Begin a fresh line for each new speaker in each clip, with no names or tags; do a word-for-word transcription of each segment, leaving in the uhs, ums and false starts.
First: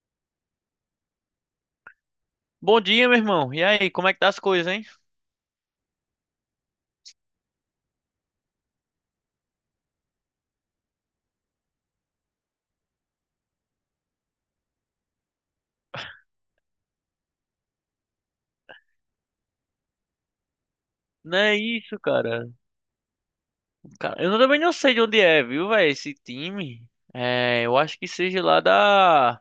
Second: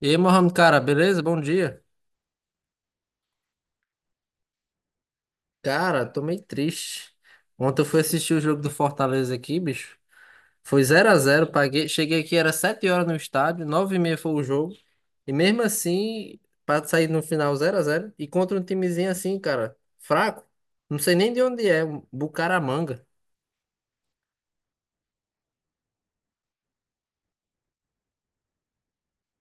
E aí, Mohamed, cara, beleza? Bom dia.
Bom dia, meu irmão. E aí, como é que tá as coisas, hein?
Cara, tô meio triste. Ontem eu fui assistir o jogo do Fortaleza aqui, bicho. Foi zero a zero. Paguei. Cheguei aqui, era sete horas no estádio, nove e meia foi o jogo. E mesmo assim, pra sair no final zero a zero e contra um timezinho assim, cara, fraco. Não sei nem
Não
de
é
onde é,
isso,
um
cara.
Bucaramanga.
Cara, eu também não sei de onde é, viu, velho, esse time. É, eu acho que seja lá da,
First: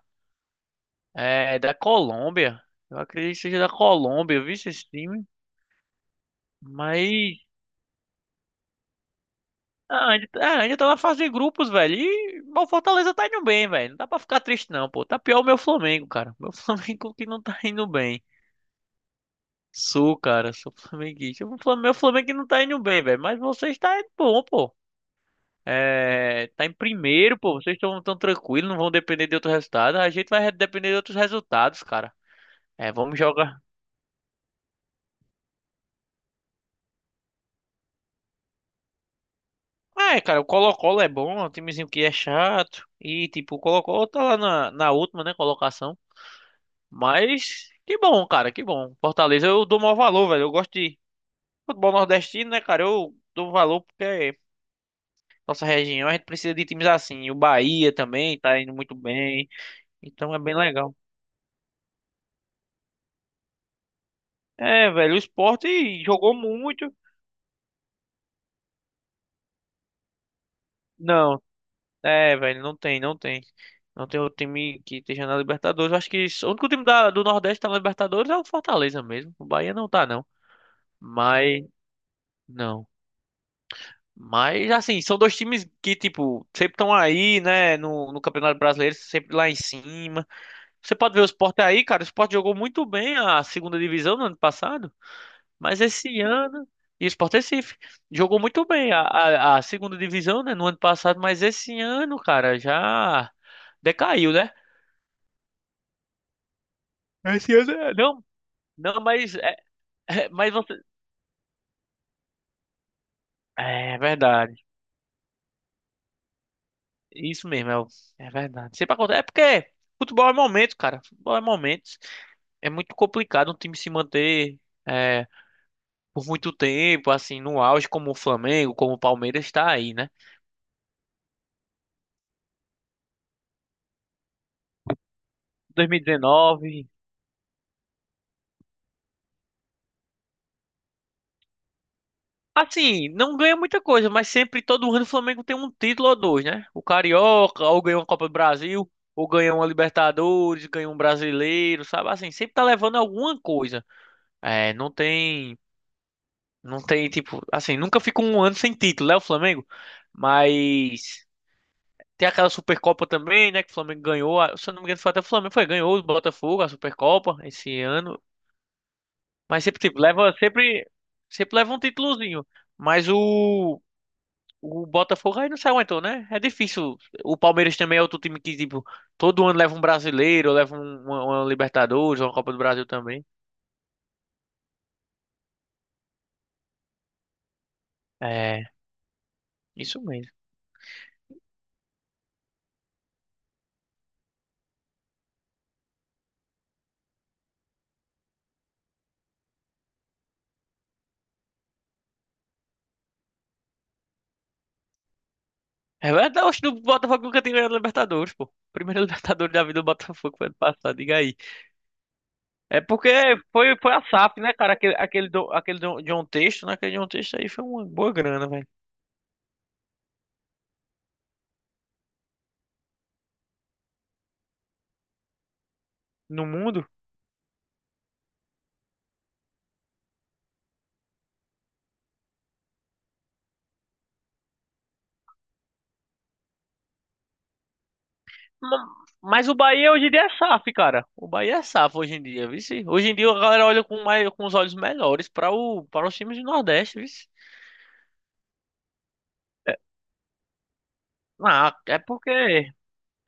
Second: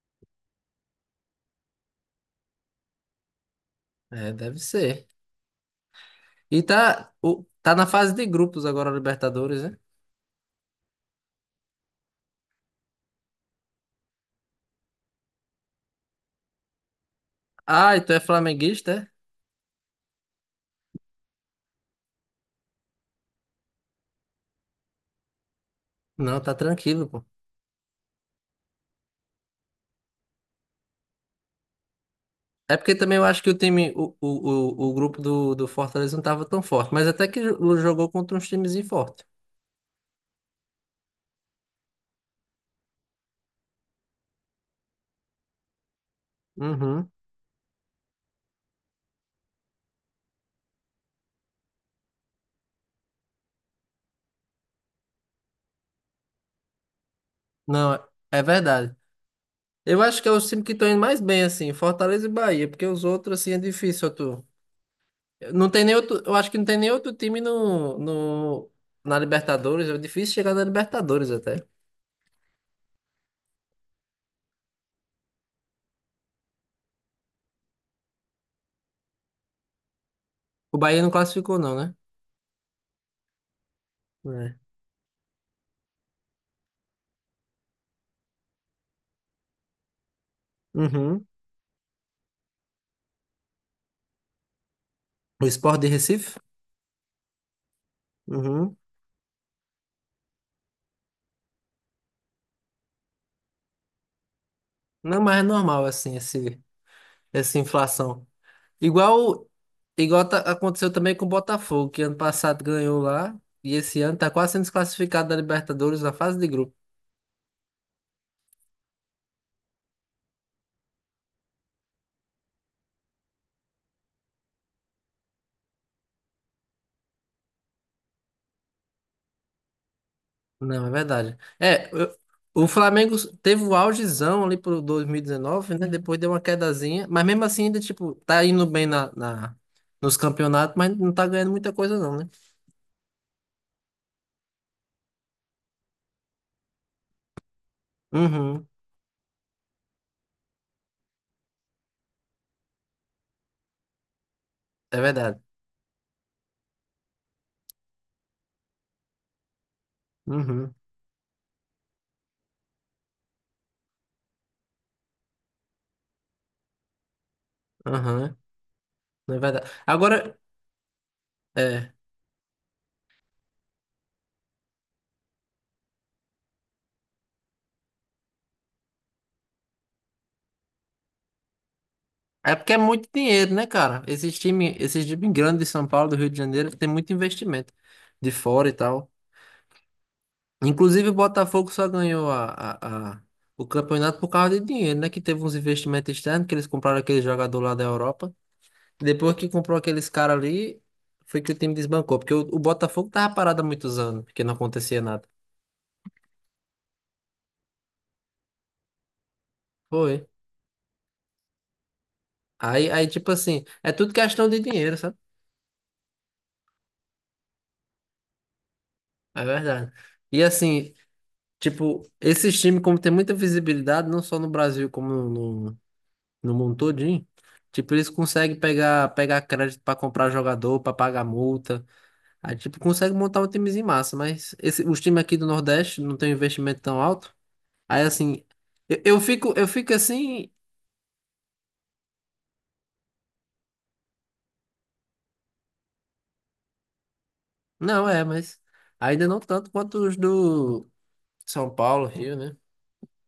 é, da Colômbia. Eu acredito que seja da
É,
Colômbia, viu,
deve
esse
ser.
time.
E tá,
Mas,
o- tá na fase de grupos agora, Libertadores, né?
ah, ainda, ah, ainda tá na fase de grupos, velho. E bom, o Fortaleza tá indo bem, velho. Não dá pra ficar triste, não, pô. Tá pior o meu Flamengo, cara. Meu Flamengo que não tá indo
Ah, e tu é
bem.
flamenguista, é?
Sou, cara, sou flamenguista. O Flam- Meu Flamengo que não tá indo bem, velho. Mas vocês tá indo bom, pô.
Não,
É,
tá
tá em
tranquilo, pô.
primeiro, pô. Vocês estão tão tranquilos, não vão depender de outro resultado. A gente vai depender de outros resultados, cara.
É
É,
porque também
vamos
eu acho que o
jogar.
time, o, o, o, o grupo do, do Fortaleza não estava tão forte, mas até que jo- jogou contra uns times fortes.
É, cara, o Colo-Colo é bom, é um timezinho que é chato. E, tipo, o Colo-Colo tá lá na, na última, né, colocação.
Uhum.
Mas, que bom, cara, que bom. Fortaleza, eu dou maior valor, velho. Eu gosto de futebol nordestino, né, cara? Eu dou valor porque é nossa região, a gente precisa de times assim. E o
Não,
Bahia
é
também
é
tá indo
verdade.
muito bem.
Eu acho que é
Então é
os
bem
times que estão
legal.
indo mais bem, assim, Fortaleza e Bahia, porque os outros, assim, é difícil, tu.
É, velho, o Sport
Não tem nem outro, eu
jogou
acho que não tem nem
muito.
outro time no, no, na Libertadores, é difícil chegar na Libertadores
Não.
até.
É, velho, não tem, não tem. Não tem outro time que esteja na Libertadores. Eu acho que o único time da- do Nordeste que tá na Libertadores é o Fortaleza mesmo. O Bahia não tá, não.
O Bahia não classificou,
Mas,
não, né?
não.
É.
Mas, assim, são dois times que, tipo, sempre estão aí, né, no, no Campeonato Brasileiro, sempre lá em cima. Você pode ver o
Uhum.
Sport aí, cara. O Sport jogou muito bem a segunda divisão no ano passado,
O
mas
Sport de
esse
Recife?
ano. E o Sport Recife jogou muito
Uhum.
bem a, a, a segunda divisão, né, no ano passado, mas esse ano, cara, já decaiu, né?
Não, mas é normal, assim, esse,
Esse
essa
eu não, não,
inflação.
não, mas,
Igual,
é,
igual
é,
tá-
mas você.
aconteceu também com o Botafogo, que ano passado ganhou lá e
É,
esse ano tá quase
verdade.
sendo desclassificado da Libertadores na fase de grupo.
Isso mesmo, é, o- é verdade. Sempre acontece. É porque futebol é momento, cara. Futebol é momentos. É muito complicado um time se manter é, por muito tempo, assim, no auge, como o Flamengo, como o Palmeiras está aí, né?
Não, é verdade. É, eu- o Flamengo teve o augezão ali pro dois mil e dezenove, né? Depois deu uma
dois mil e dezenove.
quedazinha, mas mesmo assim ainda, tipo, tá indo bem na, na, nos campeonatos, mas não tá ganhando muita coisa não, né?
Assim, não ganha muita coisa, mas sempre, todo ano, o Flamengo tem um título ou dois, né? O Carioca, ou ganha uma Copa do
Uhum,
Brasil, ou ganha uma Libertadores, ganha um Brasileiro, sabe? Assim, sempre tá levando alguma coisa. É, não
é verdade.
tem, não tem tipo, assim, nunca fica um ano sem título, né, o Flamengo?
Uhum,
Mas tem aquela Supercopa também, né, que o Flamengo ganhou, a- se eu não me engano, foi até o Flamengo, foi, ganhou o Botafogo, a Supercopa esse ano,
aham, não é
mas
verdade.
sempre tipo, leva
Agora,
sempre sempre leva um
é.
títulozinho. Mas o o Botafogo aí não se aguentou, né? É difícil. O Palmeiras também é outro time que tipo, todo ano leva um brasileiro, leva um, uma, uma Libertadores, uma Copa
É
do
porque é
Brasil
muito
também.
dinheiro, né, cara? Esses times, esses times grandes de São Paulo, do Rio de Janeiro, tem muito investimento de
É,
fora e tal.
isso mesmo.
Inclusive, o Botafogo só ganhou a, a- a- o campeonato por causa de dinheiro, né? Que teve uns investimentos externos, que eles compraram aquele jogador lá da Europa. Depois que comprou aqueles caras ali, foi que o time desbancou. Porque o, o Botafogo tava parado há muitos anos, porque não acontecia nada.
É verdade, oxe, o Botafogo nunca tinha ganhado Libertadores, pô. Primeiro Libertadores da vida do
Foi.
Botafogo foi ano passado, diga aí. É
Aí, aí,
porque
tipo assim,
foi,
é
foi a
tudo
S A F,
questão
né,
de
cara? Aquele,
dinheiro, sabe?
aquele, do, aquele do, John Texto, né? Aquele John Texto aí foi uma boa grana, velho.
É verdade. E assim, tipo, esses times, como tem muita visibilidade, não só no Brasil, como no, no,
No
no mundo
mundo.
todinho, tipo, eles conseguem pegar, pegar crédito para comprar jogador, para pagar multa. Aí, tipo, consegue montar um timezinho massa, mas esse, os times aqui do Nordeste não tem um investimento tão alto. Aí, assim, eu,
Ma-
eu
Mas
fico,
o
eu
Bahia
fico
hoje em dia é
assim,
S A F, cara. O Bahia é S A F hoje em dia, vice. Hoje em dia a galera olha com, mais, com os olhos melhores para o, para os times do Nordeste, vice.
não é, mas ainda não tanto quanto os do São
Ah, é
Paulo,
porque.
Rio, né?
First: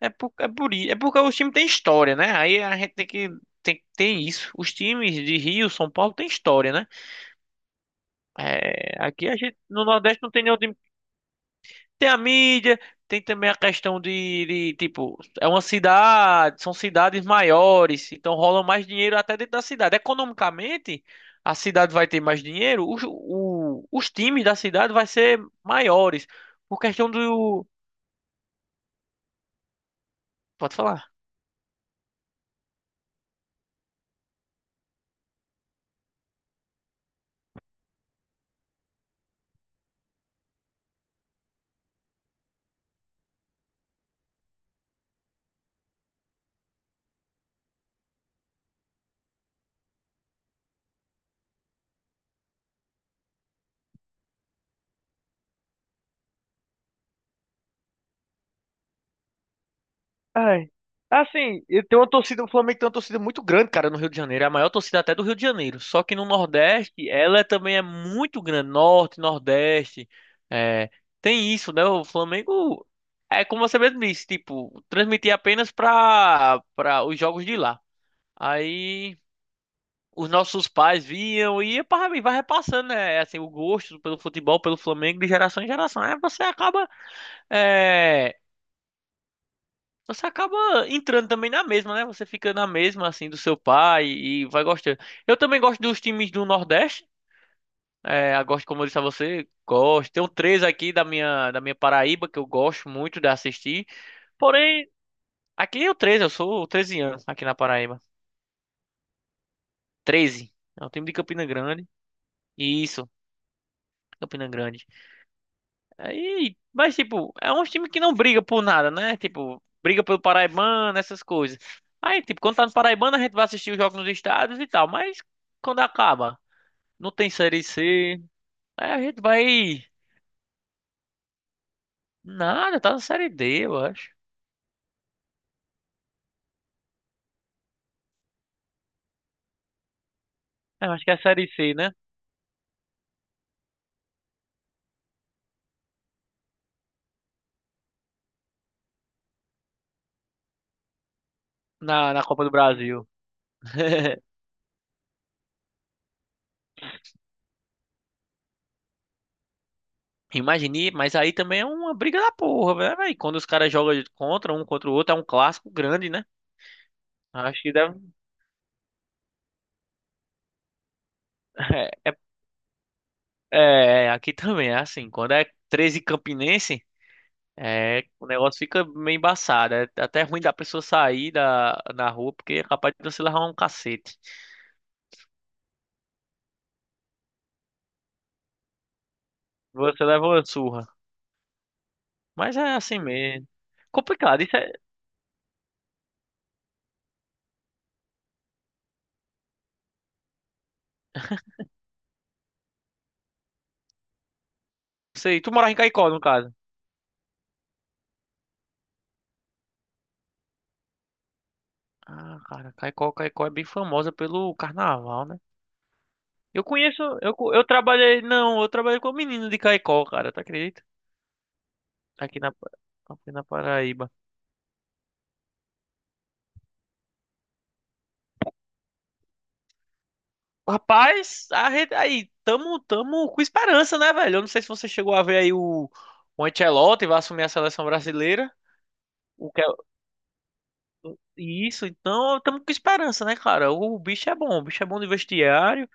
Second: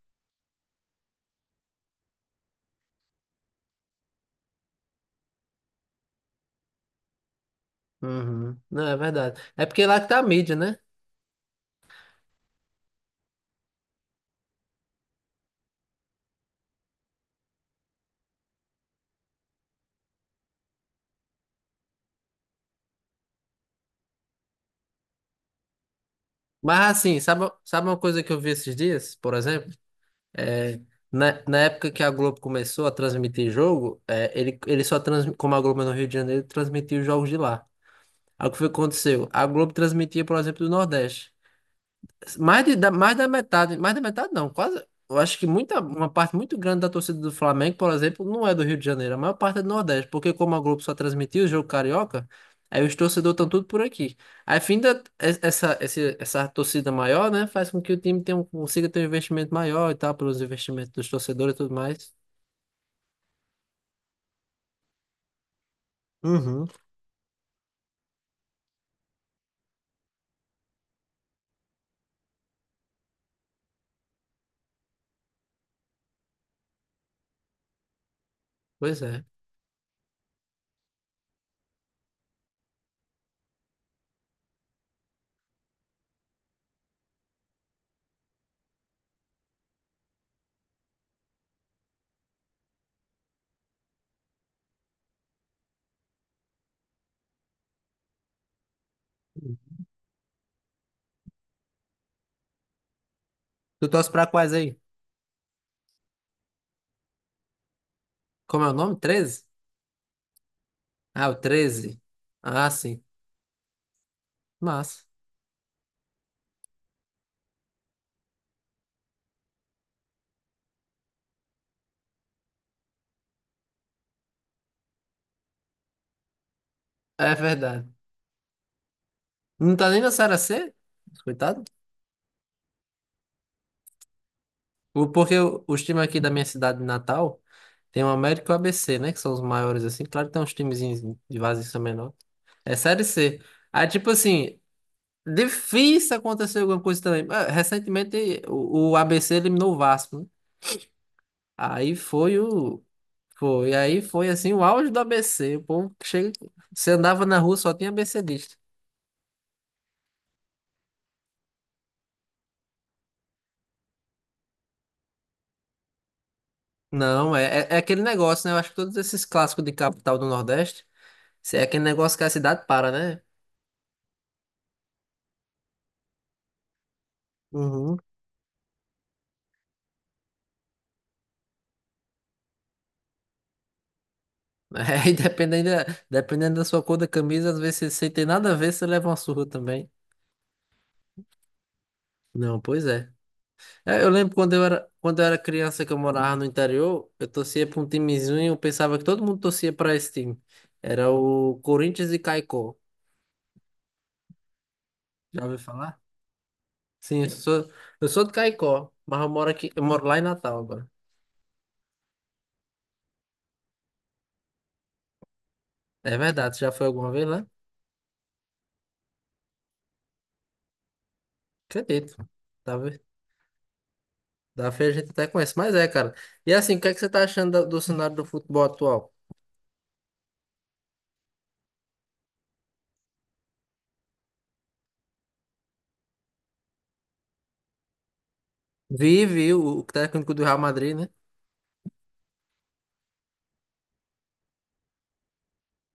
É por, é por, i- é porque os times têm história, né? Aí a gente tem que. Tem, tem isso. Os times de Rio, São Paulo, têm história, né?
Uhum. Não, é
É, aqui a
verdade.
gente
É porque
no
lá que tá
Nordeste
a
não tem
mídia,
nenhum time.
né?
Tem a mídia, tem também a questão de, de, tipo, é uma cidade, são cidades maiores, então rola mais dinheiro até dentro da cidade. Economicamente, a cidade vai ter mais dinheiro, os, o- os times da cidade vai ser maiores.
Mas
Por questão
assim, sabe,
do.
sabe uma coisa que eu vi esses dias, por exemplo?
Pode
É,
falar.
na, na época que a Globo começou a transmitir jogo, é, ele, ele só transmitia, como a Globo é no Rio de Janeiro, transmitia os jogos de lá. Aí o que foi que aconteceu? A Globo transmitia, por exemplo, do Nordeste. Mais, de, da, mais da metade, mais da metade não, quase. Eu acho que muita, uma parte muito grande da torcida do Flamengo, por exemplo, não é do Rio de Janeiro, a maior parte é do Nordeste, porque como a Globo só transmitia o jogo carioca, aí os torcedores estão tudo por aqui. Aí, fim da, es- essa, esse- essa torcida maior, né, faz com que o time tenha um- consiga ter um investimento maior e tal, pelos
Ai.
investimentos dos torcedores e
Assim,
tudo
e tem uma
mais.
torcida, o Flamengo tem uma torcida muito grande, cara, no Rio de Janeiro. É a maior torcida até do Rio de Janeiro. Só que no
Uhum.
Nordeste, ela é também é muito grande. Norte, Nordeste. É, tem isso, né? O Flamengo é como você mesmo disse, tipo, transmitia apenas pra, pra os jogos de lá.
Pois
Aí
é.
os nossos pais viam e ia pra- e vai repassando, né? Assim, o gosto pelo futebol, pelo Flamengo, de geração em geração. Aí você acaba. é, Você acaba entrando também na mesma, né? Você fica na mesma, assim, do seu pai e vai gostando. Eu também gosto dos times do Nordeste. É, eu gosto, como eu disse a você, gosto. Tem um três aqui da minha, da minha Paraíba que eu gosto muito de assistir.
Tu torce pra quais aí?
Porém, aqui é o treze, eu sou treze anos aqui na Paraíba.
Como é o nome? Treze.
Treze, é o time de
Ah, o
Campina Grande.
Treze. Ah, sim.
Isso, Campina Grande.
Massa.
Aí, mas tipo, é um time que não briga por nada, né? Tipo, briga pelo Paraibano, essas coisas. Aí, tipo, quando tá no Paraibano, a gente vai assistir os jogos nos estádios e tal, mas quando acaba, não tem
É
Série
verdade.
C, aí a gente
Não
vai.
tá nem na Série C? Coitado.
Nada, tá na Série D, eu acho.
O- Porque o- os times aqui da minha cidade natal tem o América e o A B C, né? Que são os maiores, assim. Claro que tem uns
É, eu
timezinhos
acho que é a
de
Série
vaso que
C,
são
né?
menor. É Série C. Aí, tipo assim, difícil acontecer alguma coisa também. Ah, recentemente, o, o A B C eliminou o Vasco, né? Aí
Na, na
foi
Copa do
o.
Brasil.
Foi. Aí foi, assim, o auge do A B C. O povo que chega. Você andava na rua, só tinha ABCdista.
Imagine, mas aí também é uma briga da porra, né, velho. Aí quando os caras jogam contra um contra o outro, é um clássico grande, né?
Não, é,
Acho
é,
que
é aquele
deve.
negócio, né? Eu acho que todos esses clássicos de capital do Nordeste, é aquele negócio que a cidade para, né?
É, aqui também é assim. Quando é treze Campinense,
Uhum.
é, o negócio fica meio embaçado. É até ruim da pessoa sair da, na rua, porque é capaz de você levar um cacete.
É, e dependendo, da- dependendo da sua cor da camisa, às vezes você sem ter nada a ver, você leva uma surra também.
Você leva uma surra. Mas
Não,
é
pois
assim
é.
mesmo.
É, eu lembro
Complicado,
quando
isso
eu
é.
era, quando eu era criança que eu morava no interior, eu torcia para um timezinho e eu pensava que todo mundo torcia para esse time. Era o Corinthians e Caicó.
Sei.
Já
Tu
ouviu
morava em
falar?
Caicó, no caso.
Sim, eu sou, eu sou de Caicó, mas eu moro aqui, eu moro lá em Natal agora.
Ah, cara, Caicó, Caicó é bem famosa pelo carnaval, né?
É verdade, você
Eu
já foi
conheço,
alguma vez
eu,
lá?
co- eu trabalhei, não, eu trabalhei com um menino de Caicó, cara, tu acredita?
Acredito.
Aqui na, Pa-
Tá, vendo?
aqui na Paraíba.
Da feira a gente até conhece, mas é, cara. E assim, o que é que você tá achando da- do cenário do futebol atual?
Rapaz, a rede- aí, tamo, tamo com esperança, né, velho? Eu não sei se você chegou a ver aí o, o Ancelotti vai assumir a seleção brasileira.
Vi,
O
vi,
que é-
o o técnico do Real Madrid, né?
isso, então tamo com esperança, né, cara? O, bicho é bom, o bicho é bom de vestiário.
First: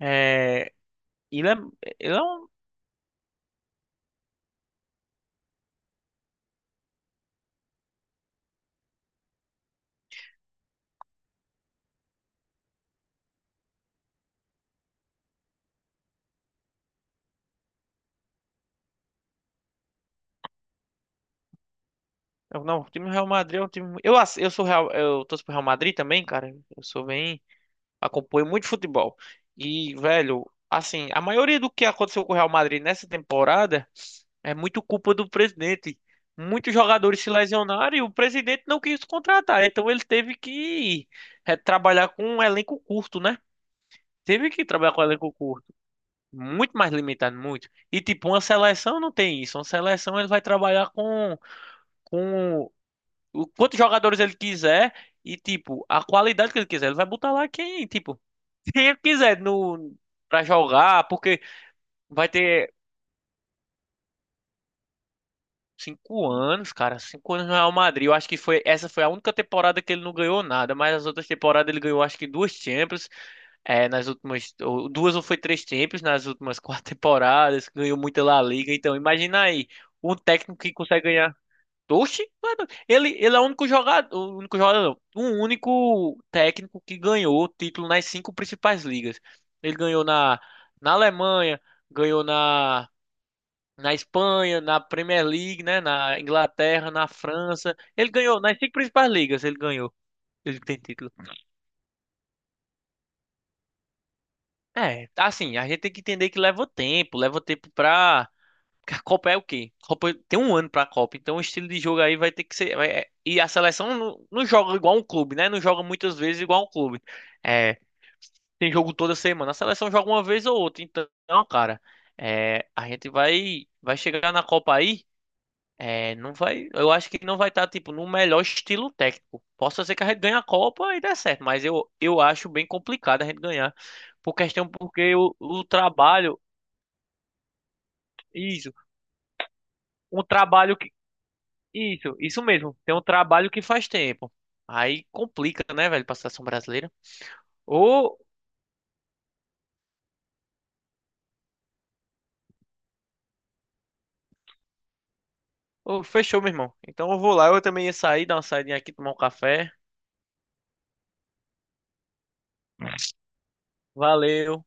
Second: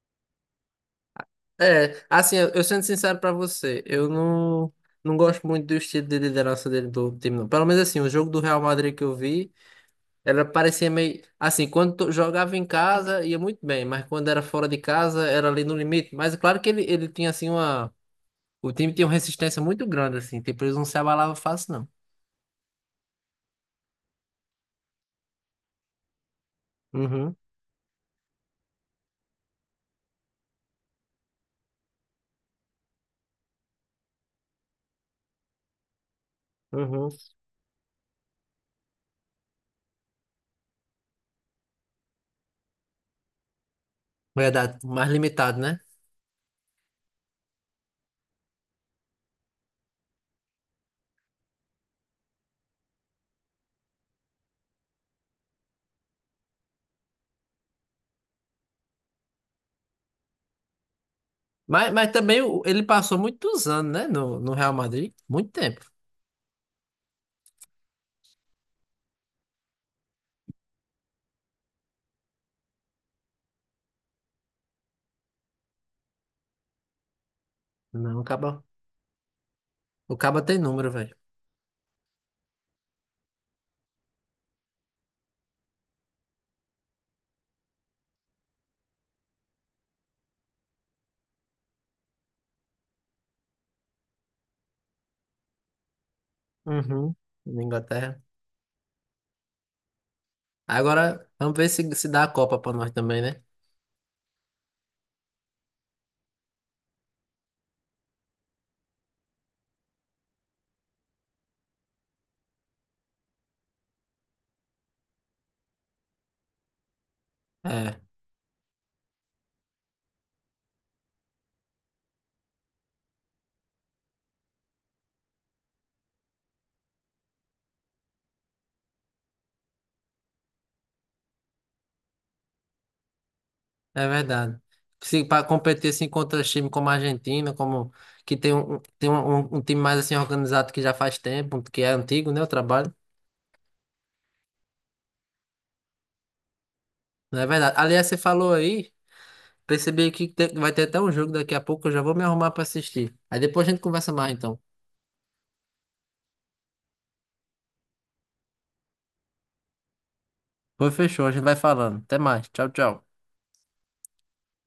É, ele é,
É,
ele é
assim,
um.
eu, eu sendo sincero pra você, eu não, não gosto muito do estilo de liderança dele do time, não. Pelo menos assim, o jogo do Real Madrid que eu vi, ela parecia meio. Assim, quando to- jogava em casa ia muito bem, mas quando era fora de casa era ali no limite. Mas é claro que ele, ele tinha assim uma. O time tinha uma resistência muito grande, assim, tipo, eles não se abalavam fácil, não.
é um, Não, o time do Real Madrid é um time. Eu, ass- eu sou Real, eu torço pro Real Madrid também, cara. Eu sou
Uhum,
bem. Acompanho muito futebol. E, velho, assim, a maioria do que aconteceu com o Real Madrid nessa temporada. É muito culpa do presidente. Muitos
uhum.
jogadores se lesionaram e o presidente não quis contratar. Então ele teve que eh, trabalhar com um elenco curto, né? Teve que
Verdade,
trabalhar com um
mais
elenco
limitado,
curto.
né?
Muito mais limitado, muito. E tipo, uma seleção não tem isso. Uma seleção ele vai trabalhar com, com o- quantos jogadores ele quiser e tipo, a qualidade que ele quiser. Ele vai botar lá quem, tipo, quem ele quiser no, pra jogar, porque
Mas, mas
vai
também o-
ter.
ele passou muitos anos, né, no, no Real Madrid, muito tempo.
Cinco anos, cara. Cinco anos no Real Madrid. Eu acho que foi essa foi a única temporada que ele não ganhou nada, mas as outras temporadas ele ganhou acho que duas Champions, é, nas últimas ou duas ou foi três Champions nas últimas quatro temporadas. Ganhou
Não, o
muita La
Caba,
Liga. Então imagina aí um
o Caba
técnico
tem
que
número,
consegue
velho.
ganhar. Oxi, mano, ele ele é o único jogador, o único jogador, não, um único técnico que ganhou o título nas cinco principais ligas. Ele ganhou na na Alemanha, ganhou na na Espanha, na Premier League, né? Na Inglaterra, na
Uhum. Na
França. Ele
Inglaterra.
ganhou, nas cinco principais ligas ele ganhou. Ele tem título.
Agora, vamos ver se, se dá a Copa pra nós também, né?
É, assim, a gente tem que entender que leva tempo, leva tempo pra. Porque a Copa é o quê? A Copa tem um ano pra Copa, então o estilo de jogo aí vai ter que ser. vai- é- E a seleção não, não joga igual um clube, né? Não joga muitas vezes igual um clube. É,
É,
tem jogo toda semana. A seleção joga uma vez ou outra. Então, cara, é, a gente vai, vai chegar na Copa aí. É, não vai. Eu acho que não vai estar, tipo, no melhor estilo técnico. Possa ser que a gente ganhe a Copa e dê certo, mas eu, eu acho bem complicado a gente ganhar.
é
Por
verdade.
questão, porque
Se
o,
para
o
competir assim
trabalho.
contra time como a Argentina, como que tem
Isso.
um, um- tem um, um- um time mais assim
Um
organizado
trabalho
que
que.
já faz tempo, que é
Isso,
antigo, né,
isso
o
mesmo.
trabalho.
Tem um trabalho que faz tempo. Aí complica, né, velho, pra seleção brasileira.
Não é verdade. Aliás, você
Ou.
falou aí, percebi aqui que tem- vai ter até um jogo daqui a pouco, eu já vou me arrumar pra assistir. Aí depois a gente conversa mais então.
ou Fechou, meu irmão. Então eu vou lá. Eu também ia sair, dar uma saidinha aqui, tomar um café.
Pois fechou, a gente vai falando. Até mais. Tchau, tchau.
Valeu.